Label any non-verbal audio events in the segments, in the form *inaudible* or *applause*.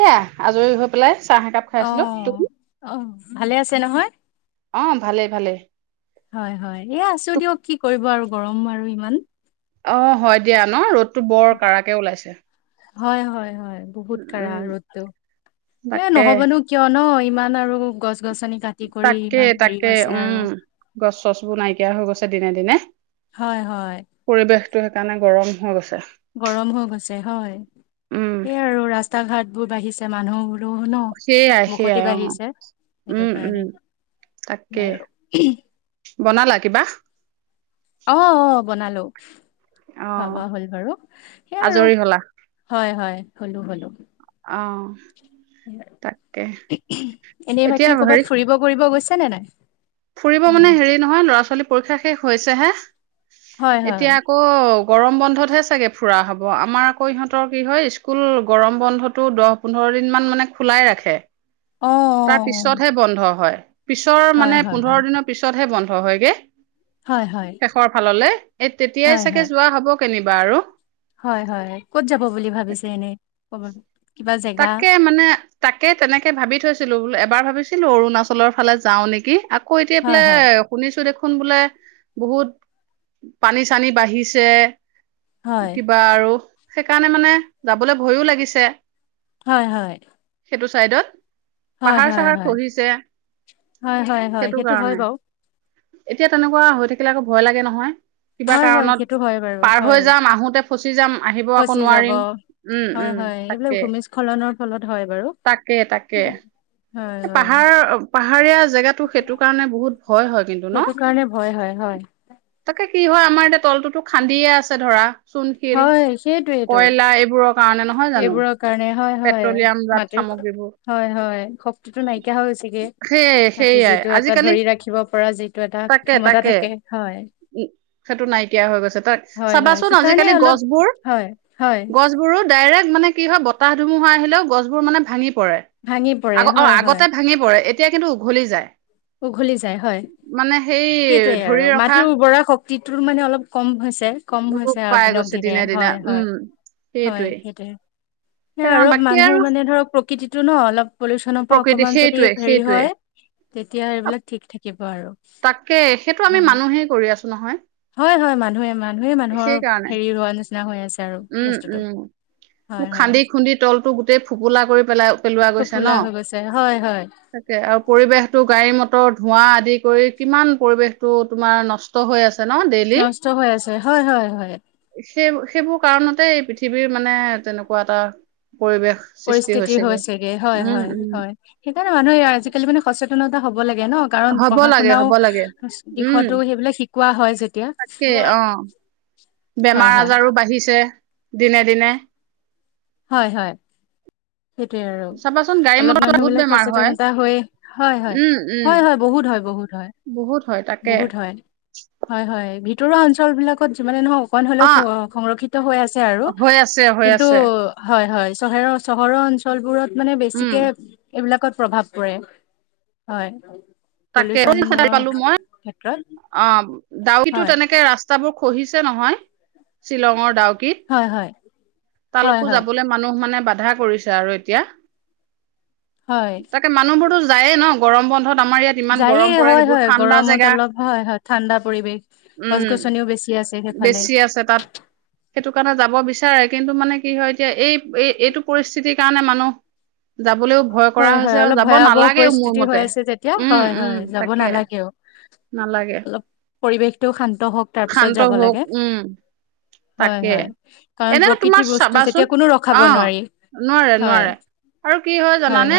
এয়া আজৰি হৈ পেলাই চাহ একাপ খাইছিলোঁ, অ', তুমি? অ', ভালে আছে নহয় ভালেই ভালেই হয় হয় এ আছো দিয়ক কি কৰিব আৰু গৰম আৰু ইমান অ হয় দিয়া ন ৰ'দতটো বৰ কাৰাকে ওলাইছে হয় হয় হয় বহুত উম কা়ৰা উম ৰ'দটো, এ তাকে নহ'বনো কিয় ন ইমান আৰু গছ গছনি কাটি কৰি তাকে ইমান হেৰি তাকে হৈছে আৰু। উম গছ-চছবোৰ নাইকিয়া হৈ গৈছে দিনে দিনে। হয়, হয় টো সেইকাৰণে গৰম হৈ গৈছে গৰম হৈ গৈছে হয় উম স আৰু ৰাস্তা ঘাট বোৰ বাঢ়িছে মানুহবোৰ ৰৌ ন সেইয়াই মুখতি সেইয়াই অ বাঢ়িছে সেইটো উম উম তাকে কাৰণে। *inaudible* বনালা কিবা? অ অ বনালো অ খোৱা- বোৱা হ'ল বাৰু, সেয়া আৰু আজৰি হলা হয় হয় হলোঁ হলোঁ অ তাকে এনেই এতিয়া বাকী হেৰি কৰ'বাত ফুৰিব কৰিব গৈছা নে নাই? ফুৰিব মানে হেৰি নহয় ল'ৰা ছোৱালী পৰীক্ষা শেষ হৈছেহে হয় এতিয়া হয় আকৌ গৰম বন্ধতহে চাগে ফুৰা হ'ব আমাৰ আকৌ ইহঁতৰ কি হয় স্কুল গৰম বন্ধটো দহ, পোন্ধৰ দিন মান মানে খোলাই ৰাখে অ অ তাৰ পিছতহে বন্ধ হয়। পিছৰ হয় মানে হয় পোন্ধৰ হয় দিনৰ পিছতহে বন্ধ হয়গে হয় হয় শেষৰ ফাললে এ তেতিয়াই হয় চাগে যোৱা হ'ব কেনিবা আৰু। হয় হয় ক'ত যাব বুলি ভাবিছে এনেই কব। কিবা জেগা তাকে মানে তাকে তেনেকে ভাবি থৈছিলোঁ বোলোঁ এ এবাৰ ভাবিছিলোঁ অৰুণাচলৰ ফালে যাও নেকি, আকৌ এতিয়া হয় এইফালে হয় শুনিছোঁ দেখোন *unintelligible* কোন বোলে বহুত পানী-চানী বাঢ়িছে। হয় কিবা আৰু সেইকাৰণে মানে যাবলৈ ভয়ো লাগিছে। হয় হয় সেইটো চাইডত হয় হয় পাহাৰ-চাহাৰ হয় খহিছে হয় হয় হয় সেইটো হয় কাৰণে। বাৰু এতিয়া তেনেকুৱা হৈ থাকিলে আকৌ ভয় লাগে নহয়। কিবা হয় হয় কাৰণত সেইটো হয় বাৰু পাৰ হয় হৈ যাম আহোতে ফচি যাম, আহিব আকৌ ফচি যাব নোৱাৰিম। উম হয় উম হয় এইবিলাক ভূমিস্খলনৰ ফলত হয় বাৰু তাকে- তাকে হয় হয় পাহাৰ -পাহাৰীয়া জেগাটো সেইটো কাৰণে বহুত ভয় হয় কিন্তু ন? সেইটো কাৰণে ভয় হয় হয় তাকে কি হয় আমাৰ এতিয়া তলটোতো খান্দিয়ে আছে ধৰা চূণশিল হয়, সেইটোৱেইটো। কয়লা এইবোৰৰ কাৰণে নহয় জানো এইবোৰৰ কাৰণে হয়- হয় পেট্ৰলিয়াম জাত মাটিৰ সামগ্ৰীবোৰ হয় -হয় খ টো নাইকিয়া হৈ গৈছেগে সেয়ে ৰাতি সেয়াই যিটো এটা আজিকালি ধৰি ৰাখিব পৰা যিটো এটা ক্ষমতা থাকে হয়। উম, সেইটো নাইকিয়া হৈ গৈছে তাৰ হয় হয় চাবাচোন সেইকাৰণে আজিকালি অলপ গছবোৰ- হয় হয় গছবোৰো ডাইৰেক্ট মানে কি হয় বতাহ ধুমুহা আহিলও গছবোৰ মানে ভাঙি ভাঙি পৰে। অহ, হয় হয় আগতে ভাঙি পৰে এতিয়া কিন্তু উঘলি যায়। উঘলি যায় হয়, মানে সেই সেইটোয়ে ধৰি আৰু ৰখা মাটিৰ উৰ্বৰা শক তিটো মানে অলপ কম হৈছে। কম ৰূপ হৈছে আৰু পাই দিনক গৈছে দিনে হয়- উম হয়-হয় সেইটোৱে। সেয়া সেইকাৰণে অলপ বাকী মানুহ আৰু মানে ধৰক প্ৰকৃতিটো ন অলপ পলি চনৰ পা প্ৰকৃতি অকমান যদি সেইটোৱে হেৰি সেইটোৱে হয় তেতিয়া এইবিলাক ঠিক থাকিব আৰু তাকে সেইটো আমি হয় মানুহেই কৰি আছো নহয়। হয় -হয় মানুহে -মানুহে মানুহৰ সেইকাৰণে হেৰি হোৱা নিচি আৰু উম বস্তুতটো উম মোক খান্দি- খুন্দি তলটো গোটেই ফোপোলা কৰি পেলাই পেলোৱা গৈছে ফোফোলা হৈ ন'? গৈছে হয় হয় তাকে আৰু পৰিৱেশটো গাড়ী মটৰ ধোঁৱা আদি কৰি কিমান পৰিৱেশটো তোমাৰ নষ্ট হৈ আছে। ন ডেইলি নষ্ট হৈ আছে হয় হয় হয় সেই - সেইবোৰ কাৰণতে পৃথিৱীৰ মানে তেনেকুৱা এটা পৰিৱেশ সৃষ্টি পৰিস্থিতি হৈছেগে হয়- উম, উম, হয়-হয় সেইকাৰণে মানুহে আজিকালি মানে সচেতনত লাগে ন'কাৰণ হ'ব পঢ়া- লাগে, শুনাও হ'ব লাগে। উম, দিশতো সেইবিলাক শিকোৱা হয় যেতিয়া তাকেই অ', হয় বেমাৰ হয় -আজাৰো বাঢ়িছে দিনে-দিনে হয়- হয়। সেইটোয়ে আৰু চাবাচোন গাড়ী অলপ মটৰত মানুহ বহুত বিলাক বেমাৰ হয়। সচেতনতা হৈ হয়-হয় উম, উম, -হয়- হয় বহুত হয়। বহুত হয়। বহুত হয় তাকে বহুত হয় হয়- হয় ভিত ভিতৰুৱা অঞ্চল বিলাকত যিমানে নহয় অকণ হ'লেও অ', সংৰক্ষিত হৈ আছে আৰু, হৈ আছে, হৈ কিন্তু আছে। হয় -হয় চহৰৰ -চহৰৰ অঞ্চলবোৰত মানে উম, বেছিকে এইবিলাকত প্ৰভাৱ পৰে হয়। তাকে পলিউচনৰ *unintelligible* পালোঁ মই ক্ষেত্ৰত অহ। ডাউকীটো হয় তেনেকে ৰাস্তাবোৰ খহিছে নহয় শ্বিলঙৰ ডাউক কি হয় হয় হয় তালকো হয় যাবলৈ মানুহ মানে বা বাধা কৰিছে আৰু এতিয়া হয় তাকে মানুহবোৰতো যায়ে ন ' গৰম বন্ধত আমাৰ ইয়াত ইমান যায়ে গৰম পৰে হয় সেইবোৰ -হয় ঠাণ্ডা গৰমত জেগা অলপ হয় -হয় ঠাণ্ডা পৰিৱেশ গছ- উম গছনিও বেছি আ বেছি আছে তাত সেইটো কাৰণে যাব বিচ বিচাৰে কিন্তু মানে কি হয় এতিয়া এই -এই এইটো পৰিস্থিতিৰ কাৰণে মানুহ যাবলৈও ভয় কৰা হয় হয় হৈছে আৰু অলপ যাব ভয়াৱহ নালাগেও মোৰ পৰিস্থিতি হৈ মতে আছে যেতিয়া উম- হয় উম হয় যাব তাকে নালাগে। পৰিৱেশটোও শান্ত হওক তাৰপিছত শান্ত যাব হওক লাগে। উম হয় তাকে -হয় কাৰণ এনেও তোমাৰ প্ৰকৃতিৰ বস্তু চাবাচোন যেতিয়া কোনো ৰখাব অ নোৱাৰি। নোৱাৰে- হয় নোৱাৰে আৰু কি হয় জানানে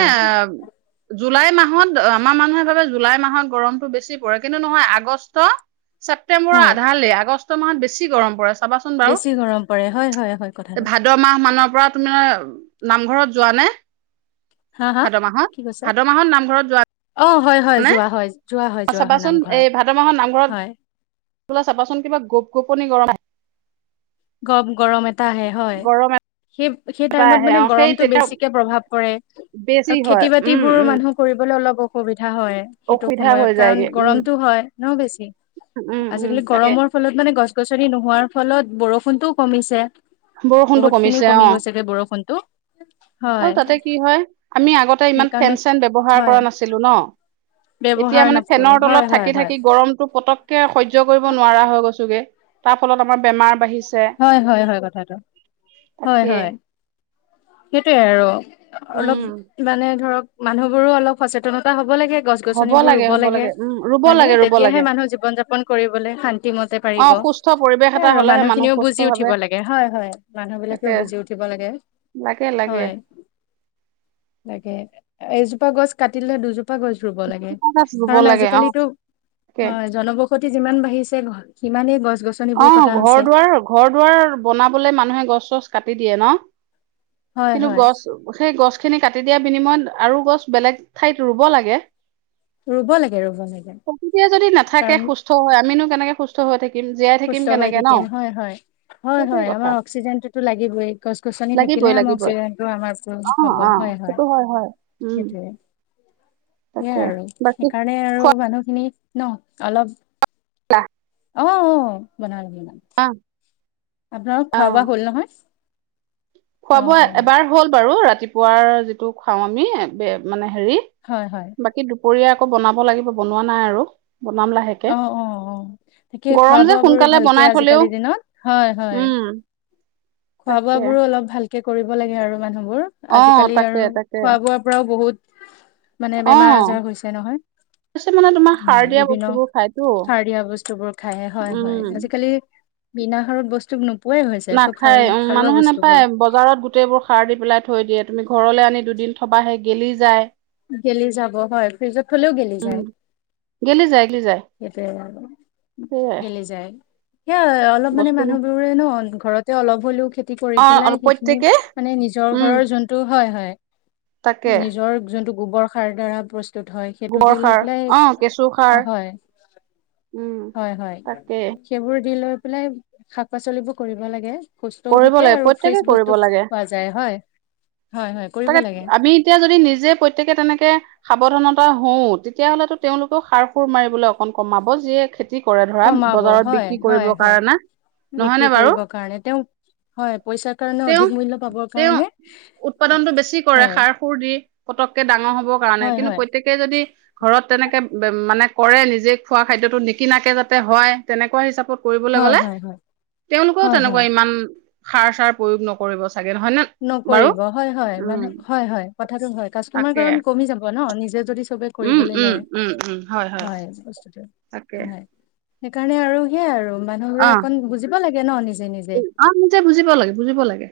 জুলাই মাহত আমাৰ মানুহে ভাবে জুলাই মাহত গৰমটো বেছি পৰে কিন্তু নহয় আগষ্ট ছেপ্তেম্বৰৰ হয় আধালে আগষ্ট মাহত বেছি গৰম পৰে চাবাচোন বাৰু বেছি গৰম পৰে হয় হয় হয় কথাটো ভাদ মাহ মানৰ পৰা তুমি নামঘৰত যোৱা নে হা হা ভাদ মাহত, কি কৈছে ভাদ মাহত নামঘৰত যোৱা অ হয় হয় নে যোৱা হয়, যোৱা হয়, যোৱা হয় নামঘৰত হয়। ওলাই চাবাচোন কিবা গপ-গপনি গৰম আহ গম গৰম এটা আহে হয় গৰম সেই সেই এটা টাইমত আহে মানে অ সেই গৰমটো তেতিয়া বেছিকে প্ৰভাৱ পৰে বেছি আৰু হয় খেতি উম বাতিবোৰ উম মানুহ কৰিব অলপ অসুবিধা হয় সেইটো অসুবিধা হৈ সময়ত কাৰণ যায়গে উম গৰমতো হয় ন বেছি উম, উম, আজিকালি তাকে গৰমৰ ফলত মানে গছ গছনি নোহোৱাৰ ফলত বৰষুণতটোও কমিছে। বৰষুণটো বহুত খিনি কমিছে অ, কমি গৈছেগে বৰষুণটো হয় আৰু তাতে কি হয় আমি আগতে ইমান সেইকাৰণে ফেন চেন ব্যৱহাৰ হয় কৰা নাছিলোঁ ন এতিয়া ব্যৱহাৰ মানে নকৰো ফেনৰ তলত হয় হয় থাকি হয় থাকি গৰমতো পতক কে সহ্য কৰিব নোৱাৰা হয় গৈছোগে তাৰ ফলত আমাৰ বেমাৰ বাঢ়ি হয়, হয়, হয় কথাটো হয়, তাকে হয় সেইটোৱে আৰু। অলপ উম। মানে ধৰক মানুহ বোৰো অলপ সচেতনতা হ ব লাগে গছ- গছনি হ'ব ৰোব হ'ব লাগে উম, ৰুব হয় নে লাগে ৰুব তেতিয়া লাগে। মানুহ জীৱন যাপন কৰিবলে শান্তি মতে পাৰি অ, ব সুস্থ পৰিৱেশ সেয়ে এটা আৰু হলেহে মানুহ খিনিও সুস্থ বুজি উঠিব ভাৱে লাগে হয় হয় মানুহ বিলাকেও তাকে বুজি উঠিব লাগে লাগে লাগে তাকে এজোপা গছ কাটিলে দুজোপা পা গছ ৰুব লাগে গছ ৰুব কাৰণ লাগে অ, আজিকালিতো তাকে। হয় জনবসতি যিমান বাঢ়িছে ঘ সিমানেই বস্তু অ ঘৰ দুৱাৰ ঘৰ দুৱাৰ বনাবলৈ মানুহে গছ চছ কাটি দিয়ে ন- হয় কিন্তু হয় গছ সেই গছ গছ খিনি কাটি দিয়া বিনিময়ত আৰু গছ বেলেগ ঠাইত ৰুব লাগে ৰুব লাগে ৰুব লাগে প্ৰকৃতিয়ে যদি নাথাকে কাৰণ সুস্থ হয় আমিনো কেনেকে সুস্থ হৈ থাকিম জীয়াই থাকিম সুস্থ হৈ কেনেকে ন। থাকিম হয় হয় হয় সেইটোৱে হয় কথা আমাৰ অক্সিজেনটোতো লাগিবই গছ গছনি থাকিলে লাগিবই লাগিবই টো আমাৰো অ হ'ব অ হয় হয় সেইটো হয় উম সেইটোৱে তাকে সেইয়াই আৰু বাকী সেইকাৰণে আৰু মানুহখিনিত ন অলপ খোলা? অ অ বনাল দ অ আপোনাৰ অ খোৱা বোৱা হ'ল নহয় খোৱা অ বোৱা অ এবাৰ হ'ল বাৰু ৰাতিপুৱাৰ যিটো খাওঁ আমি ব মানে- হেৰি হয় হয় বাকী দুপৰীয়া আকৌ বনাব লাগিব বনোৱা নাই আৰু- মামলা হেকে অ অ অ তাকে খোৱা গৰম যে বোৱাবোৰো সোনকালে ভালকে বনাই থলেও আজিকালি দিনত হয় হয় উম- খোৱা বোৱ তাকে বোৰো অলপ ভালকে কৰিব লাগে আৰু- মানুহবোৰ অ আজিকালি তাকে আৰু তাকে খোৱা বোৱাৰ পৰাও বহুত- মানে বেমাৰ অ আজাৰ হৈছে নহয়। বেছি মানে তোমাৰ সাৰ হয় দিয়া বিভিন্ন বস্তুবোৰ খায়তো। সাৰ দিয়া বস্তুবোৰ খায় হয় হয় উম, আজিকালি- বিনা সাৰত বস্তু নোপোৱাই হৈছে চব- হাই সাৰ সাৰুৱা মানুহে বস্তুবোৰ নেপায় বজাৰত গোটেই বোৰ সাৰ দি পেলাই থ থৈ দিয়ে তুমি ঘৰলৈ আনি দুদিন থবাহে গেলি যায় গেলি যাব হয় ফ্ৰিজত থলেও গেলি উম, যায়। গেলি যায় গেলি যায় সেইটয়ে আৰু সেয়াই গেলি যায় সেয়া অলপ মানে বস্তুবোৰ মানুহবোৰে ন ঘৰতে অলপ হলেও খেতি কৰি অ', অ', পেলাই সেইখিনি প্ৰত্যেকে মানে নিজৰ জৰ উম, ঘৰৰ যোনটো হয় তাকে হয় নিজৰ যোনটো গোবৰ সাৰ দ্বাৰা প্ৰ স্তুত হয় সেইটো গোবৰ দি লৈ সাৰ পেলাই অ', কেঁচু সাৰ হয় উম, হয় হয় তাকে সেইবোৰ দি লৈ পেলাই শাক পাচলিবোৰ কৰিব লাগে সুস্থও কৰিব থাকে লাগে আৰু প্ৰত্যেকে ফ্ৰেচ কৰিব বস্তু লাগে। পোৱা যায় হয় হয় হয় কৰিব তাকে লাগে আমি এতিয়া যদি নিজে প্ৰত্যেকে তেনেকে সাৱধানতা হওঁও তেতিয়াহ'লেতো তেওঁলোকেও সাৰ সুৰ মাৰিবলৈ অকন কমাব। যিয়ে, কৰে ধৰা কমাব বজাৰত হয় বিক্ৰী হয় কৰিব হয় কাৰণে বিক্ৰী নহয়নে বাৰু- কৰিবৰ কাৰণে তেওঁ হয় পইচাৰ কাৰণে তেওঁ অধিক মূল্য পাবৰ তেওঁ কাৰণে উৎপাদনটো বেছি কৰে হয় সাৰ সুৰ দি পটককে ডাঙৰ হবৰ কাৰণে হয় কিন্তু হয় প্ৰত্যয়েকেই যদি ঘৰত তেনেকে মানে কৰে নিজে খোৱা খাদ্যয়তো নিকিনাকে যাতে হয় তেনেকুৱা হিচাপত কৰিবলৈ হয় গলে হয় হয় তেওঁলোকেও হয় তেনেকুৱা হয় ইমান সাৰ চাৰ প্ৰয়োগ নকৰিব চাগে নহয় নে বাৰু? নকৰিব হয় হয় উম মানুহ হয় হয় কথাটো হয় কাষ্টমাৰ তাকে কাৰণ কমি যাব ন নি উম উম উম উম হয় হয় তাকে হয় সেইকাৰণে আৰু সেয়াই আৰু অ মানুহবোৰে অকণ বুজিব লাগে ন নি অ নিজে বুজিব লাগে বুজিব লাগে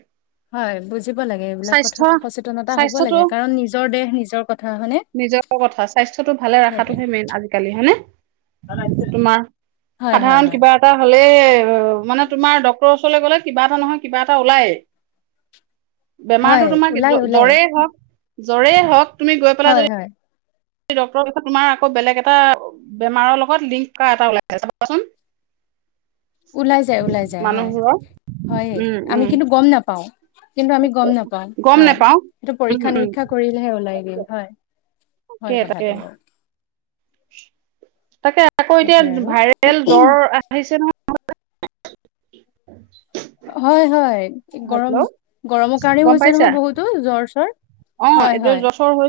হয় বুজিব লাগে এইবিলাক স্বাস্থ্য কথাত সচেতনতা হ'ব স্বাস্থ্যটো লাগে কাৰণ নিজৰ দেহ নিজৰ কথা হনে নিজৰ কথা স্বাস্থ্যটো ভালে ৰখাটোহে মেইন আজিকালি হয়নে? তোমাৰ হয় হয় সাধাৰণ হয় কিবা এটা হ'লে মানে তোমাৰ ডক্টৰ ওচৰলৈ গ'লে কিবা এটা নহয় কিবা এটা ওলাই। বেমাৰতো হয় তোমাক ওলাই ওলাই জ্বৰে হওক জ্বৰেই হওক তুমি- হয় হয়। ডক্টৰৰ ক তোমাৰ আকৌ বেলেগ এটা বেমাৰৰ লগত লিংক কৰা এটা ওলাইছে চাবাচোন *inaudible* ওলাই যায় ওলাই যায় হয় মানুহবোৰৰ হয়ে উম আমি উম কিন্তু গম নাপাও। কিন্তু আমি গম নাপাও গম হয় নোপাও এইটো উম পৰীক্ষা উম নিৰীক্ষা কৰিলেহে ওলাই গে হয়। হয় তাকে কথাটো তাকে তাকে আকৌ এতিয়া সেইটোৱে আৰু ভাইৰেল জ্বৰ আহিছে নহয় অ হয় হয় গৰম গৰমৰ কাৰণেও গম হৈছে পাইছা নহয় বহুতো জ্বৰ চৰ অ হয় এইটো হয় জচৰ হৈ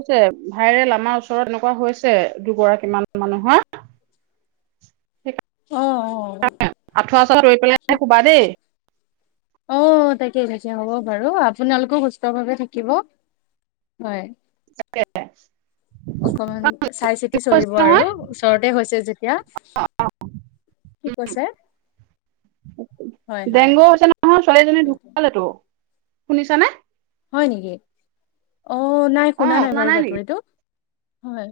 ভাইৰেল আমাৰ ওচৰত এনেকুৱা হৈছে দুগৰাকীমান মানুহৰ- স অ অ আঠুৱা চাঠুৱা তৰি পেলাই শুবা দেই- অ তাকে তাকে হ'ব বাৰু আপোনালোকে সুস্থ ভাৱে থাকিব। হয় তাকে অকমান চাই চিতি কৈছে চলিব নহয় আৰু ওচৰতে হৈছে যেতিয়া কি কৈছে? হয় হয় ডেংগু হৈছে নহয় ছোৱালীজনী ডোকালেতো শুনিছানে। হয় নেকি অ নাই শুনা নাই বাৰু বাতৰিটো হয়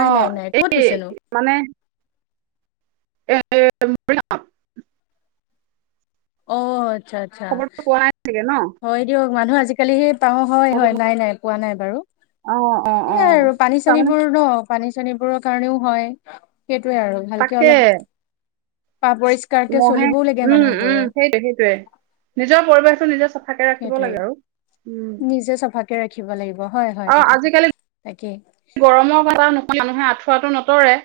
অ নাই নাই কত এই হৈছেনো? মানে এ অ আচ্ছা আচ্ছা খবৰটো পোৱা নাই চাগে ন হয় দিয়ক মানুহ আজিকালি সে পাওঁ হয় হয় খবৰটো নাই নাই পোৱা নাই বাৰু অ অ অ এইয়াই আৰু পানী তাৰমানে চানীবোৰ ন পানী চনীবোৰৰ কাৰণেও হয়- সেইটোৱে আৰু ভালকে তাকে অলপ পা পৰিষ্কাৰকে মহে চলিবও লাগে উম উম মানুহবোৰে সেইটোৱে সেইটয়ে নিজৰ পৰিৱেশ সেইটোৱে নিজে চাফাকে ৰাখিব লাগিব হয় হয় অ কথাটো আজিকালি তাকেই গৰমৰ কাৰণে নোহোৱে মানুহে আঁঠ থোৱাটো নতৰে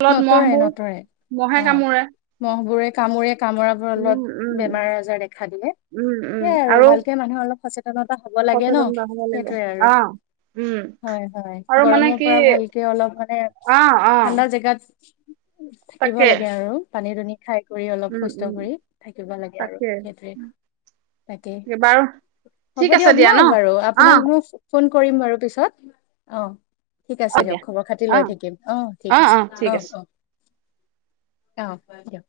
ফলত নটৰে মহবোৰ নতৰে মহে অ কামোৰে মহ বোৰে কামোৰে কামোৰাবোৰ অলপ উম উম বেমাৰ আজাৰ দেখা দিলে উম উম সেইয়াই আৰু ভালকে মানুহৰ অলপ সচেতনতা হব লাগে ন সচেতনতা হ'ব লাগিব সেইটোৱে আৰু- অ উম হয় আৰু মানে গৰমৰ কি পৰা ভালকে অলপ মানে অ অ ঠাণ্ডা জেগাত থাকিব তাকে লাগে আৰু পানী দুনি খাই কৰি অলপ উম সুস্থ উম কৰি থাকিব লাগে আৰু তাকে সেইটোৱে। তাকেই বাৰু হ'ব ঠিক আছে দিয়ক ন দিয়া বাৰু অ আপোনাক মোক ফোন কৰিম বাৰু পিছত অ ঠিক অ আছে দিয়ক দিয়া খবৰ খাতি অ লৈ থাকিম অ ঠিক আছে। আহ অ আহ দিয়ক